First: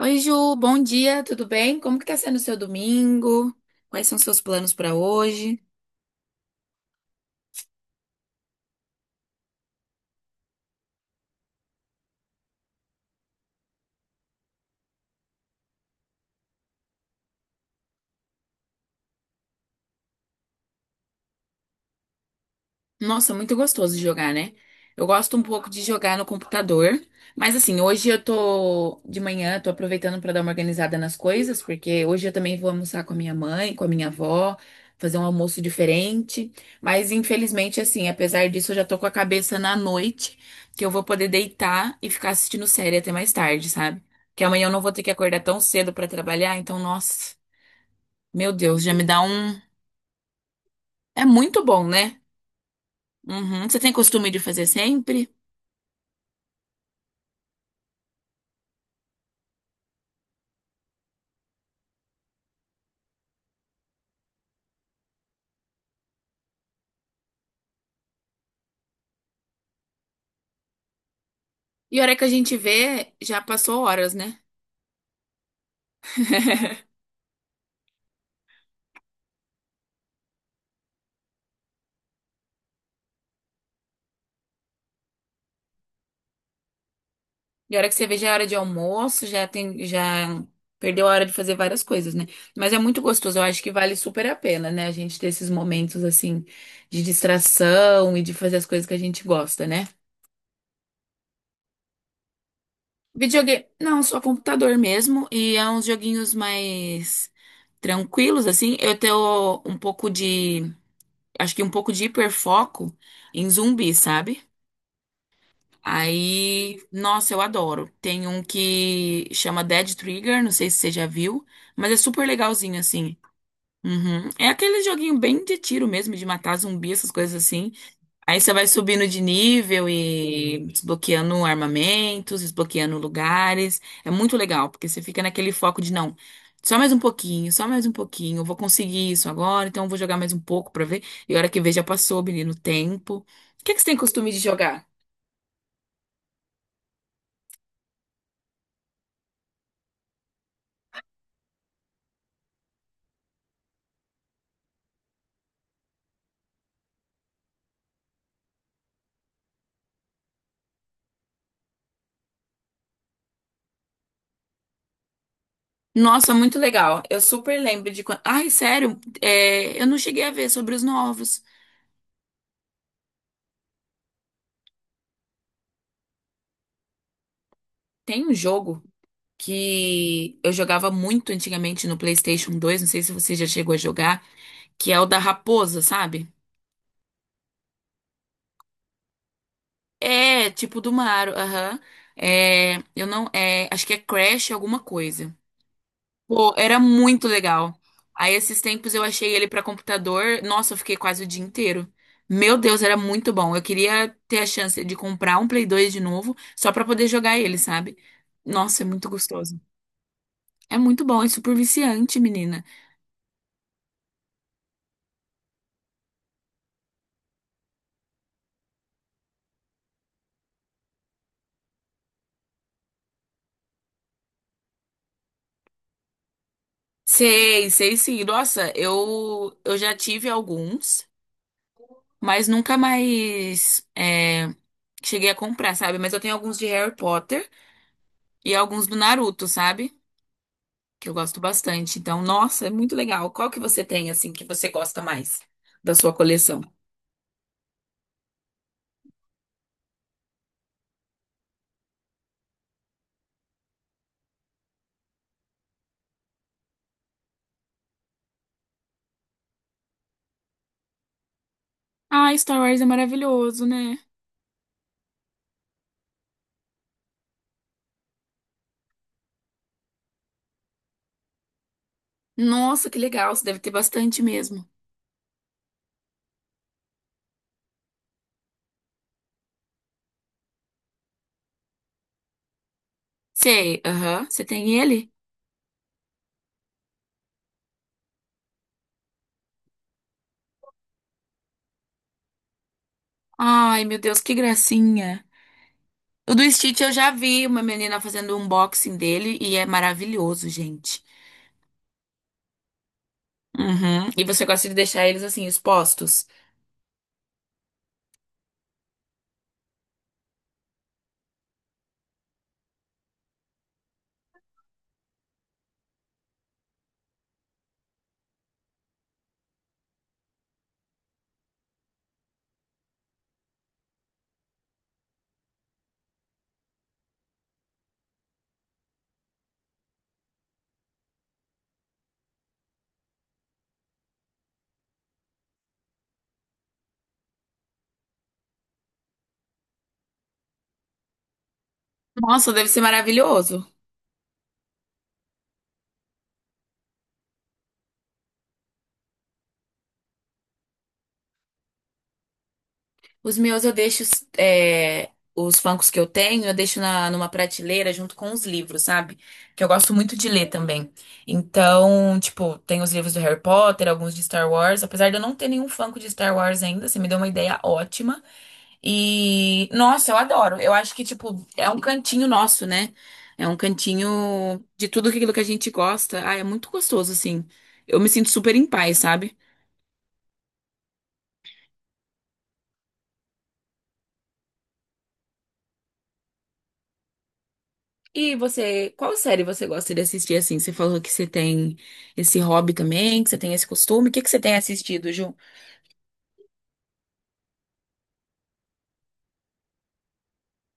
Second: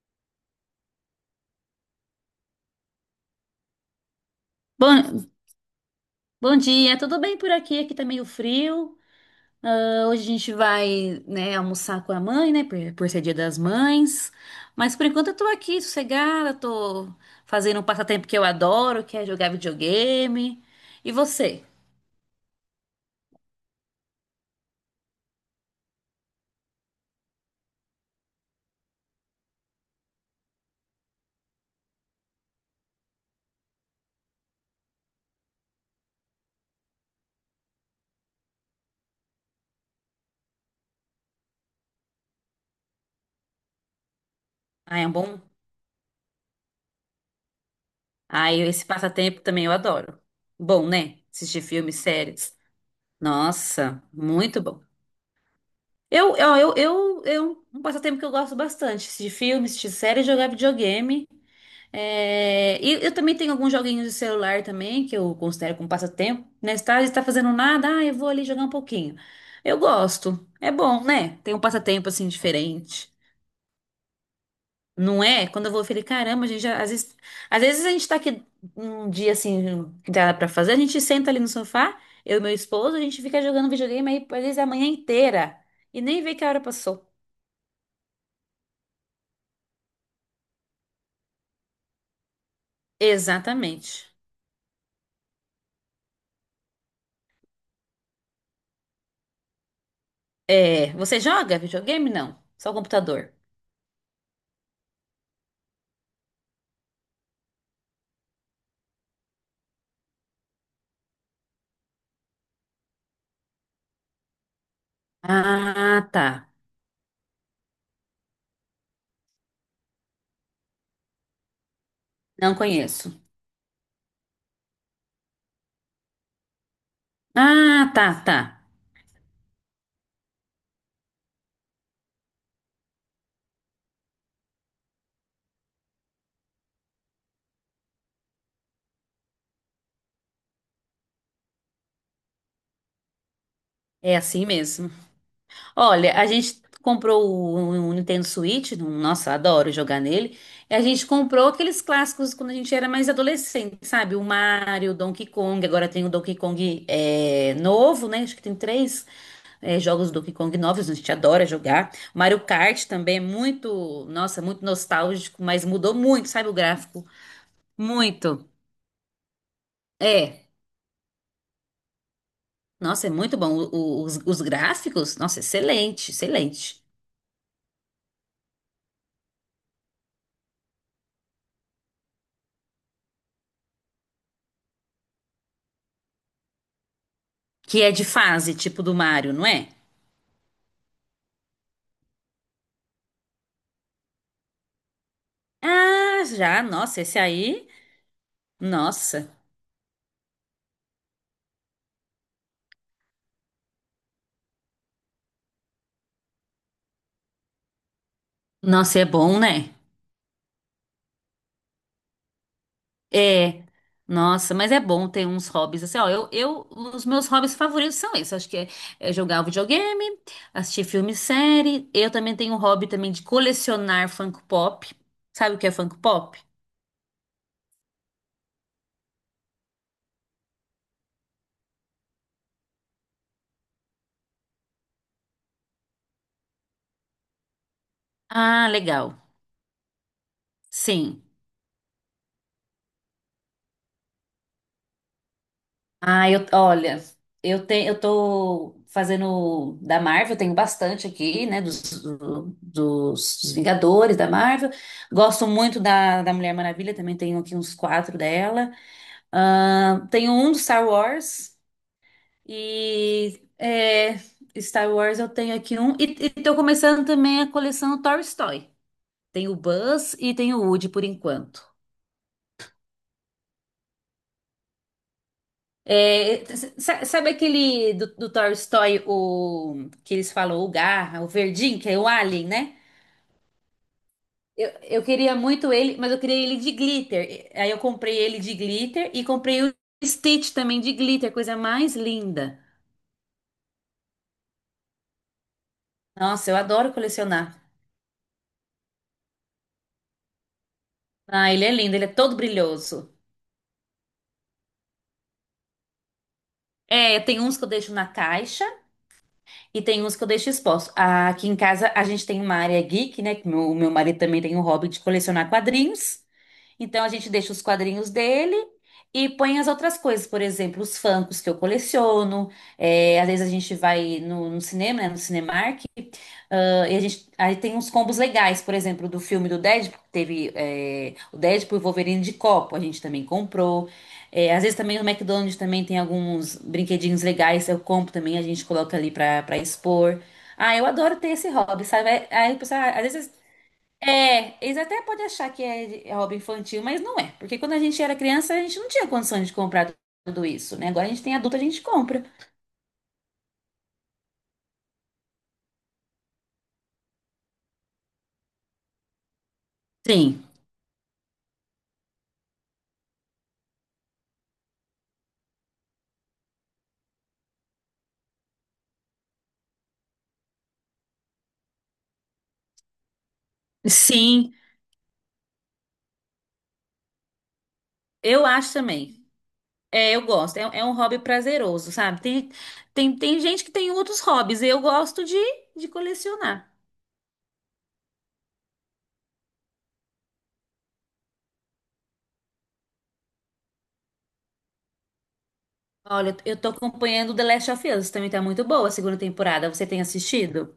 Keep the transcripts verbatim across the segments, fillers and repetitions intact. Oi, Ju, bom dia, tudo bem? Como que tá sendo o seu domingo? Quais são os seus planos para Bom, hoje? bom dia, tudo bem por aqui? Aqui tá meio frio. Ah, hoje a gente vai, né, almoçar com a mãe, né, por, por ser Dia das Mães. Mas por enquanto eu tô aqui sossegada, tô fazendo um passatempo que eu adoro, que é jogar videogame. E você? Nossa, muito gostoso de jogar, né? Eu gosto um pouco de jogar no computador, mas assim, hoje eu tô de manhã, tô aproveitando pra dar uma organizada nas coisas, porque hoje eu também vou almoçar com a minha mãe, com a minha avó, fazer um almoço diferente. Mas infelizmente, assim, apesar disso, eu já tô com a cabeça na noite, que eu vou poder deitar e ficar assistindo série até mais tarde, sabe? Que amanhã eu não vou Ah, ter é que um acordar bom? tão cedo pra trabalhar, então, nossa, Ah, meu eu- Deus, esse já me dá passatempo um. também eu adoro. Bom, né? É Assistir muito bom, filmes, né? séries. Uhum. Você tem Nossa, costume de muito fazer bom. sempre? Eu, eu, eu, eu, eu, um passatempo que eu gosto bastante, assistir filmes, assistir séries, jogar videogame. É, e eu também tenho alguns joguinhos de celular também, que eu considero como passatempo. Né? Se tá, se tá fazendo nada, ah, eu vou ali jogar um pouquinho. Eu gosto. É bom, né? Tem um E a passatempo hora que assim a gente diferente. vê, já passou horas, né? Não é? Quando eu vou, eu falei, caramba, a gente já, às vezes, às vezes a gente tá aqui um dia assim, que dá pra fazer, a gente senta ali no sofá, eu e meu esposo, a gente fica jogando videogame aí, às vezes a manhã inteira. E nem vê que a hora passou. E a hora que você vê, já é hora de almoço, já tem, já perdeu a hora de fazer várias coisas, né? Mas é muito gostoso, eu acho que vale Exatamente. super a pena, né? A gente ter esses momentos assim de distração e de fazer as coisas que a gente gosta, né? É, você joga videogame? Não, só o computador. Videogame, não, só computador mesmo e é uns joguinhos mais tranquilos assim. Eu tenho um pouco de, acho que um pouco de hiperfoco em zumbi, sabe? Ah, tá. Aí, nossa, eu adoro. Tem um que chama Dead Trigger, não sei se você já viu, mas é super Não legalzinho assim. conheço. Uhum. É aquele joguinho bem de tiro mesmo, de matar zumbi, essas coisas assim. Ah, tá, tá. Aí você vai subindo de nível e desbloqueando armamentos, desbloqueando lugares. É muito legal, porque você fica naquele foco de não, só mais um pouquinho, só mais um pouquinho, eu vou conseguir isso agora, então eu vou jogar mais um pouco pra ver. E a hora que vê já passou, menino, o tempo. O que é que você tem É costume de assim jogar? mesmo. Olha, a gente comprou o, o Nintendo Switch, um- nossa, adoro jogar nele. E a gente comprou aqueles clássicos quando a gente era mais adolescente, sabe? O Mario, o Donkey Kong. Agora tem o Donkey Kong é, novo, né? Acho que tem três é, jogos do Donkey Kong novos, a gente adora jogar. Mario Kart também é muito, nossa, muito nostálgico, mas mudou muito, Nossa, sabe? O muito legal. gráfico. Eu super lembro de quando. Muito. Ai, sério, é, eu não cheguei a É. ver sobre os novos. Nossa, é muito bom. O- o- os, os gráficos, nossa, excelente, excelente. Tem um jogo que eu jogava muito antigamente no PlayStation dois, não sei se você já chegou a jogar, que é o da raposa, sabe? Que é de fase, tipo do Mario, não é? É, tipo do Mario, aham. É, eu não, é, acho que é Crash alguma coisa. Ah, Pô, já, era nossa, esse muito aí, legal. Aí esses tempos eu achei nossa. ele pra computador. Nossa, eu fiquei quase o dia inteiro. Meu Deus, era muito bom. Eu queria ter a chance de comprar um Play dois de novo, só pra poder jogar ele, sabe? Nossa, é Nossa, é muito bom, gostoso. né? É muito bom, é super viciante, menina. É. Nossa, mas é bom ter uns hobbies assim, ó, eu, eu, os meus hobbies favoritos são esses, acho que é, é jogar o videogame, assistir filme e série, eu também tenho um hobby também de colecionar Funko Pop, sabe o que é Funko Pop? Sei, sei sim. Nossa, eu, eu já tive alguns, mas nunca mais é, cheguei a comprar, sabe? Mas eu tenho alguns de Harry Potter e Ah, alguns do legal, Naruto, sabe? Que eu sim. gosto bastante. Então, nossa, é muito legal. Qual que você tem, assim, que você gosta mais da sua Ah, eu, coleção? olha, eu tenho, eu tô fazendo da Marvel, tenho bastante aqui, né, dos, do- dos, dos Vingadores da Marvel. Gosto muito da, da Mulher Maravilha, também tenho aqui uns quatro dela. Ah, tenho um do Star Wars Ah, Star Wars é e maravilhoso, né? é, Star Wars eu tenho aqui um. E, e tô começando também a coleção Toy Story. Tem o Buzz e tem o Woody por enquanto. Nossa, que legal. Você deve ter bastante mesmo. É, sa- sabe aquele do, do Toy Story, o, que eles falam, o Garra, o Verdinho, que é o Alien, né? Sei, aham. Você Eu, tem eu ele? queria muito ele, mas eu queria ele de glitter. Aí eu comprei ele de glitter e comprei o Stitch também de glitter, coisa mais linda. Ai, meu Deus, que gracinha. O do Nossa, eu Stitch eu adoro já vi colecionar. uma menina fazendo um unboxing dele e é maravilhoso, gente. Ah, ele é lindo, ele é todo brilhoso. Uhum. E você gosta de deixar eles, assim, expostos? É, tem uns que eu deixo na caixa e tem uns que eu deixo exposto. Ah, aqui em casa a gente tem uma área geek, né? Que meu, meu marido também tem um hobby de colecionar quadrinhos. Então a gente deixa os quadrinhos dele e põe as outras coisas, por exemplo, os Funkos que eu coleciono. É, às vezes a gente vai no, no cinema, né, no Cinemark, ah, e a gente, aí tem uns combos legais, por exemplo, do filme do Deadpool, que teve é, o Deadpool e o Wolverine de copo, a gente também comprou. É, às vezes também no McDonald's também tem alguns brinquedinhos legais, eu compro também, a gente coloca ali pra, pra expor. Ah, eu adoro ter esse hobby, sabe? Nossa, Aí, o deve ser pessoal, às vezes maravilhoso. é, eles até podem achar que é, de- é hobby infantil, mas não é. Porque quando a gente era criança, a gente não tinha condições de comprar tudo isso, né? Agora a gente tem adulto, a gente compra. Os meus eu deixo, é, os funkos que eu tenho, eu deixo na, numa prateleira junto com os livros, sabe? Que eu gosto muito de Sim, ler também. Então, tipo, tem os livros do Harry Potter, alguns de Star Wars. Apesar de eu não ter nenhum funko de Star Wars ainda, você me deu uma ideia ótima. E, nossa, eu adoro. Eu acho que, tipo, é um cantinho nosso, né? É um sim, cantinho de tudo aquilo que a gente gosta. Ah, é muito gostoso, assim. Eu me sinto eu super em acho paz, também. sabe? É, eu gosto. É, é um hobby prazeroso, sabe? Tem, tem, tem gente que tem outros hobbies. Eu gosto de, de colecionar. E você, qual série você gosta de assistir assim? Você falou que você tem esse hobby também, que você tem esse costume. O que que você tem assistido, Ju? Olha, eu tô acompanhando The Last of Us, também tá muito boa a segunda temporada. Você tem assistido?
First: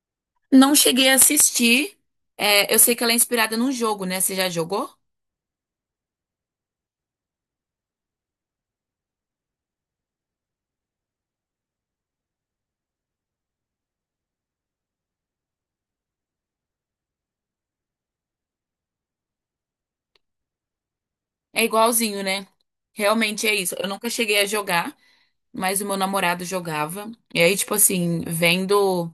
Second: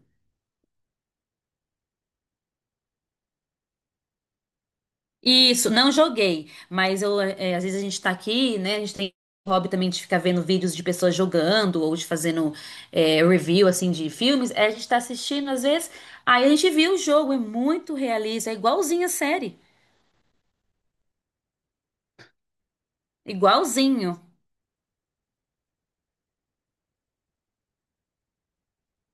Não cheguei a assistir. É, eu sei que ela é inspirada num jogo, né? Você já jogou? Isso, não joguei, mas eu, é, às vezes a gente tá aqui, né? A gente tem o hobby também de ficar vendo vídeos de pessoas jogando ou de fazendo é, review, assim, de filmes. Aí a gente tá assistindo, às vezes, aí a gente viu o jogo, é muito realista, é igualzinho a série, É igualzinho, né? Realmente é isso. Eu nunca igualzinho. cheguei a jogar, mas o meu namorado jogava. E aí, tipo assim, vendo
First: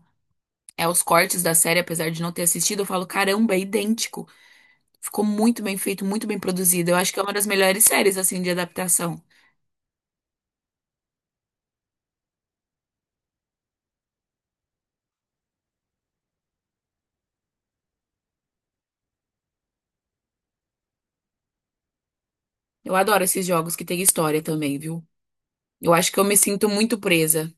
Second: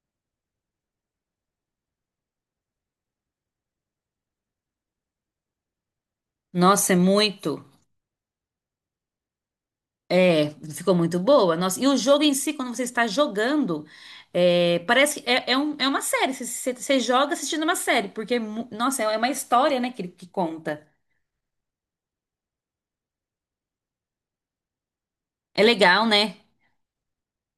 é, os cortes da série, apesar de não ter assistido, eu falo, caramba, é idêntico. Ficou muito bem feito, muito bem produzido. Nossa, Eu é acho que é uma das muito, melhores séries, assim, de adaptação. é, ficou muito boa. Nossa, e o jogo em si, quando você está jogando, é, parece que é, é, um- é uma série, você, você- você joga assistindo uma série, porque, é mu- nossa, é uma história, né, que, que conta. Eu adoro esses jogos que tem história também, viu? É Eu legal, acho que eu me né? sinto muito presa.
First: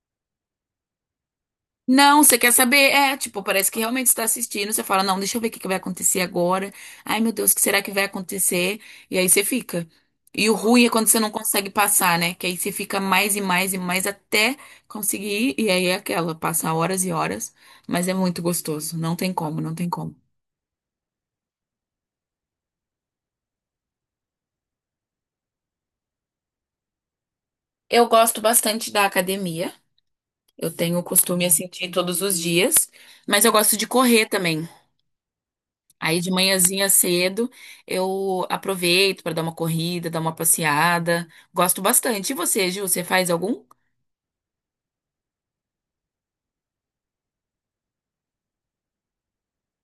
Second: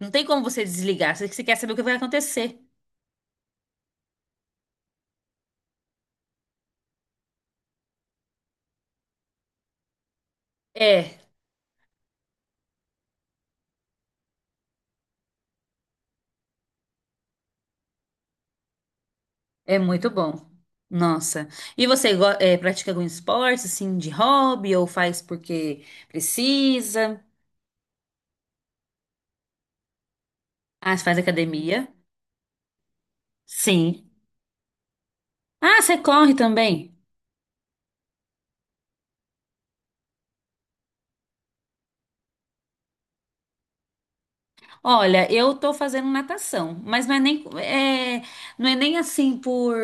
Não tem como você desligar. Você você quer saber o que vai Não, você quer acontecer. saber? É, tipo, parece que realmente está assistindo. Você fala, não, deixa eu ver o que que vai acontecer agora. Ai, meu Deus, o que será que vai acontecer? E aí você fica. E o ruim é quando você É, não consegue passar, né? Que aí você fica mais e mais e mais até conseguir. E aí é aquela, passa horas e horas. Mas é muito gostoso. Não tem como, não é tem muito como. bom. Nossa. E você go- é, pratica algum esporte, assim, de hobby, ou faz porque precisa? Eu gosto bastante da academia. Eu Ah, tenho o você faz costume assim de academia? ir todos os dias. Mas eu gosto de Sim. correr também. Ah, você Aí de corre manhãzinha também? cedo eu aproveito para dar uma corrida, dar uma passeada. Gosto bastante. E você, Gil, você faz algum? Olha, eu tô fazendo natação, mas não é nem, é, não é nem assim por,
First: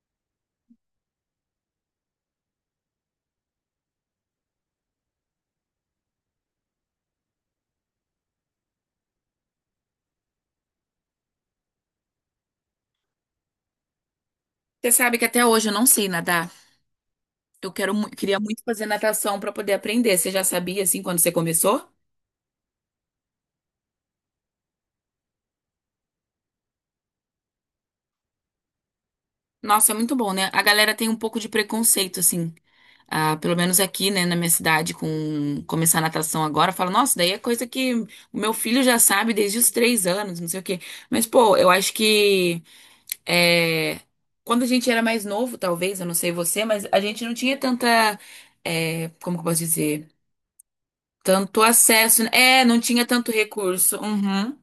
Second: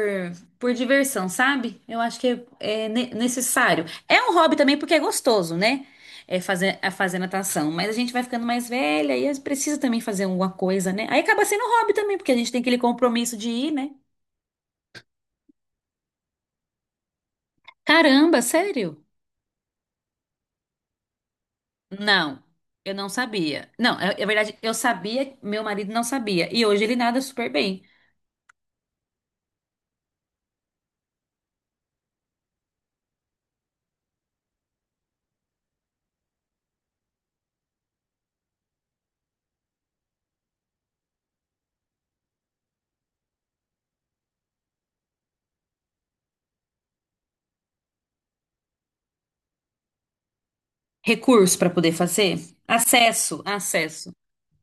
por diversão, sabe? Eu acho que é, é ne- necessário. É um hobby também porque é gostoso, né? É fazer, a fazer natação, mas a gente vai ficando mais velha e precisa também fazer alguma coisa, né? Aí acaba sendo um hobby também, porque a gente tem aquele compromisso de ir, né? Você sabe que até hoje eu não sei nadar. Eu quero, mu- queria Caramba, muito fazer sério? natação para poder aprender. Você já sabia assim quando você começou? Não, eu não sabia. Não, é, é verdade, eu sabia, meu marido não sabia. E hoje ele nada super bem. Nossa, é muito bom, né? A galera tem um pouco de preconceito assim, ah, pelo menos aqui, né, na minha cidade, com começar natação agora. Fala, nossa, daí é coisa que o meu filho já sabe desde os três anos, não sei o quê. Mas pô, eu acho que É, quando a gente era mais novo, talvez, eu não sei você, mas a gente não tinha tanta, é, como que eu posso dizer? Recurso Tanto para poder acesso. Né? fazer? É, não tinha tanto Acesso, recurso. acesso. Uhum.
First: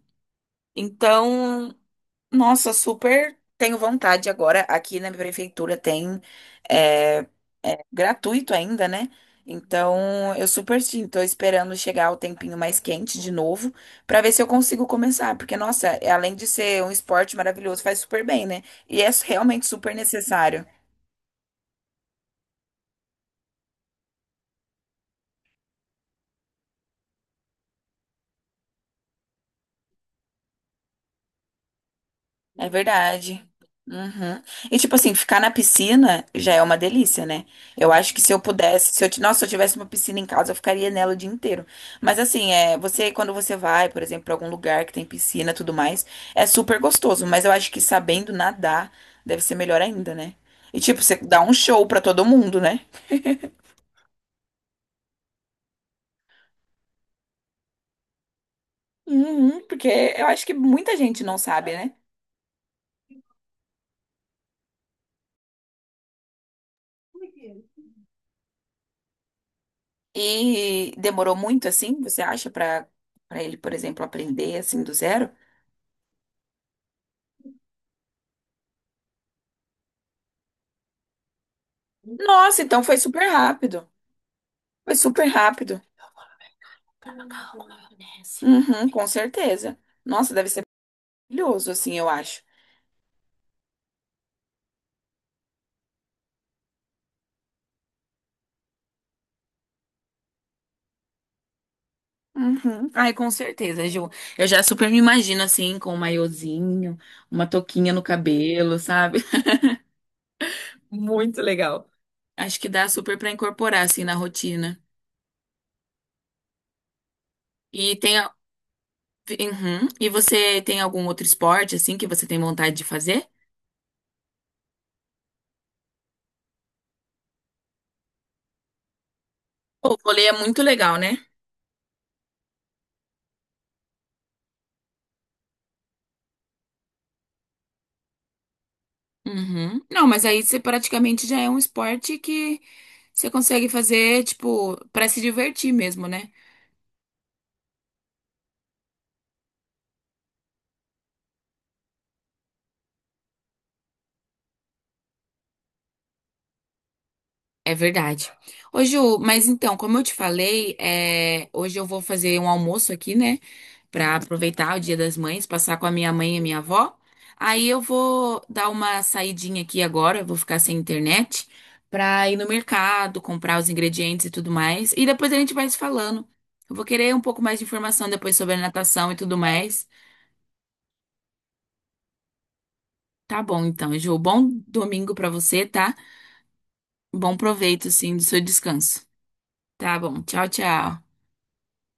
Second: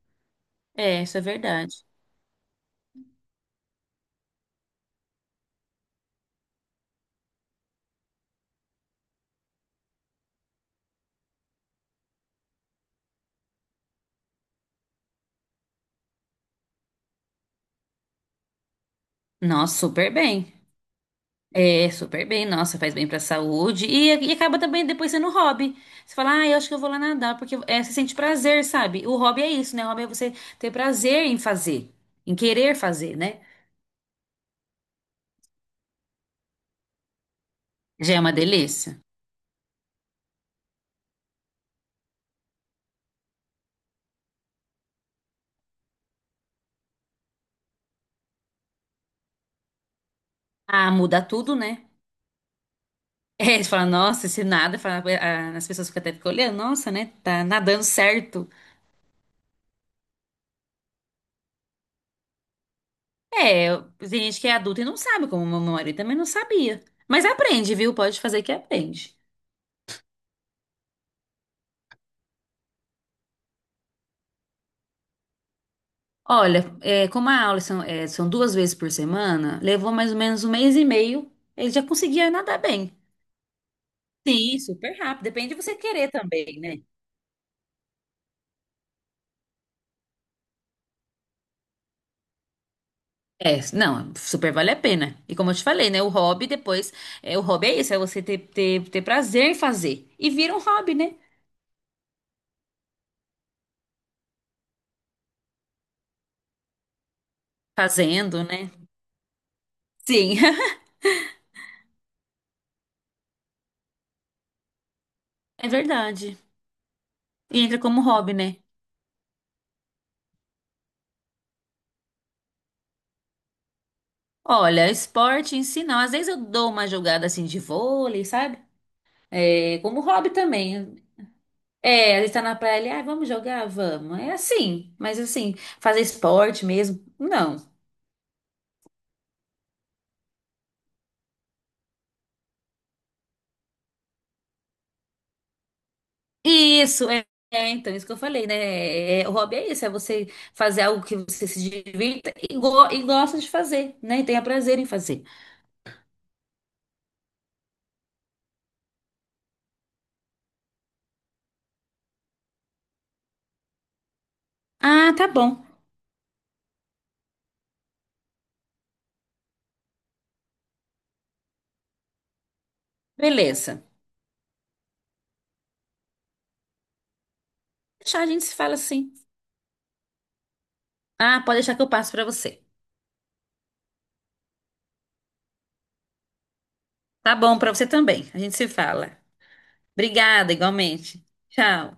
É, isso é verdade. Então, nossa, super tenho vontade agora. Aqui na minha prefeitura tem é, é gratuito ainda, né? Então eu super sim, tô esperando chegar o tempinho mais quente de novo pra ver se eu consigo começar, porque nossa, além de ser um esporte maravilhoso, faz super bem, né? E é realmente Nossa, super super bem. necessário. É, super bem. Nossa, faz bem pra saúde. E, e acaba também depois sendo um hobby. Você fala, ah, eu acho que eu vou lá nadar, porque é, você sente prazer, sabe? O hobby é isso, né? O hobby é você ter prazer em fazer, em É querer fazer, né? verdade. Uhum. E tipo assim, ficar na piscina já é uma delícia, né? Eu acho Já é que se uma eu pudesse, delícia. se eu, ti- nossa, se eu tivesse uma piscina em casa, eu ficaria nela o dia inteiro. Mas assim, é, você quando você vai, por exemplo, para algum lugar que tem piscina, e tudo mais, é super gostoso, mas eu acho que sabendo nadar deve ser melhor ainda, né? E Ah, tipo, você muda dá um tudo, show né? pra todo mundo, né? É, você fala, nossa, esse nada, fala, ah, as pessoas ficam até ficam olhando, nossa, né? Tá nadando certo. Uhum, porque eu acho que muita gente não sabe, né? É, eu- tem gente que é adulta e não sabe, como meu marido também não sabia. Mas aprende, viu? Pode fazer que aprende. E demorou muito assim, você acha, pra para ele, por exemplo, aprender assim do zero? Olha, é, como a aula são, é, são duas vezes por semana, levou mais ou menos um mês e meio, ele já conseguia nadar Nossa, então bem. foi super rápido. Sim, Foi super rápido. super Depende de você rápido. querer também, né? Uhum, com certeza. Nossa, deve ser maravilhoso, assim, eu acho. É, não, super vale a pena. E como eu te falei, né? O hobby depois, é, o hobby é isso, é você ter, ter, ter prazer em fazer. E vira um hobby, né? Uhum. Ai, com certeza, Ju. Eu já super me imagino, assim, com um maiozinho, uma touquinha no Fazendo, né? cabelo, sabe? Sim. Muito legal. Acho que dá super pra incorporar, assim, na rotina. É verdade. E entra E como tem. A- hobby, né? Uhum. E você tem algum outro esporte, assim, que você tem vontade de fazer? Olha, esporte em si não. Às vezes eu dou uma jogada assim de vôlei, sabe? É, O como vôlei hobby é muito também. legal, né? É, a gente tá na praia ali, ah, vamos jogar? Vamos. É assim, mas assim, fazer esporte mesmo? Não. Uhum. Não, mas aí você praticamente já é um esporte que você consegue fazer, tipo, pra se divertir mesmo, né? Isso, é, é, então, isso que eu falei, né? É, é, o hobby é isso, é você fazer algo que você se divirta e, go- e gosta de fazer, né? E tenha prazer em fazer. É verdade. Ô, Ju, mas então, como eu te falei, é, hoje eu vou fazer um almoço aqui, né? Pra aproveitar o Dia Ah, das tá Mães, bom. passar com a minha mãe e a minha avó. Aí eu vou dar uma saidinha aqui agora, eu vou ficar sem internet, pra ir no mercado, comprar os Beleza. ingredientes e tudo mais. E depois a gente vai se falando. Eu vou querer um pouco mais de informação Deixa, a depois gente se sobre a fala natação assim. e tudo mais. Ah, pode deixar que eu passo pra você. Tá bom, então, Ju. Bom domingo pra você, tá? Bom Tá bom, pra você proveito, sim, do também. A seu gente se descanso. fala. Tá bom. Tchau, Obrigada, tchau. igualmente. Tchau.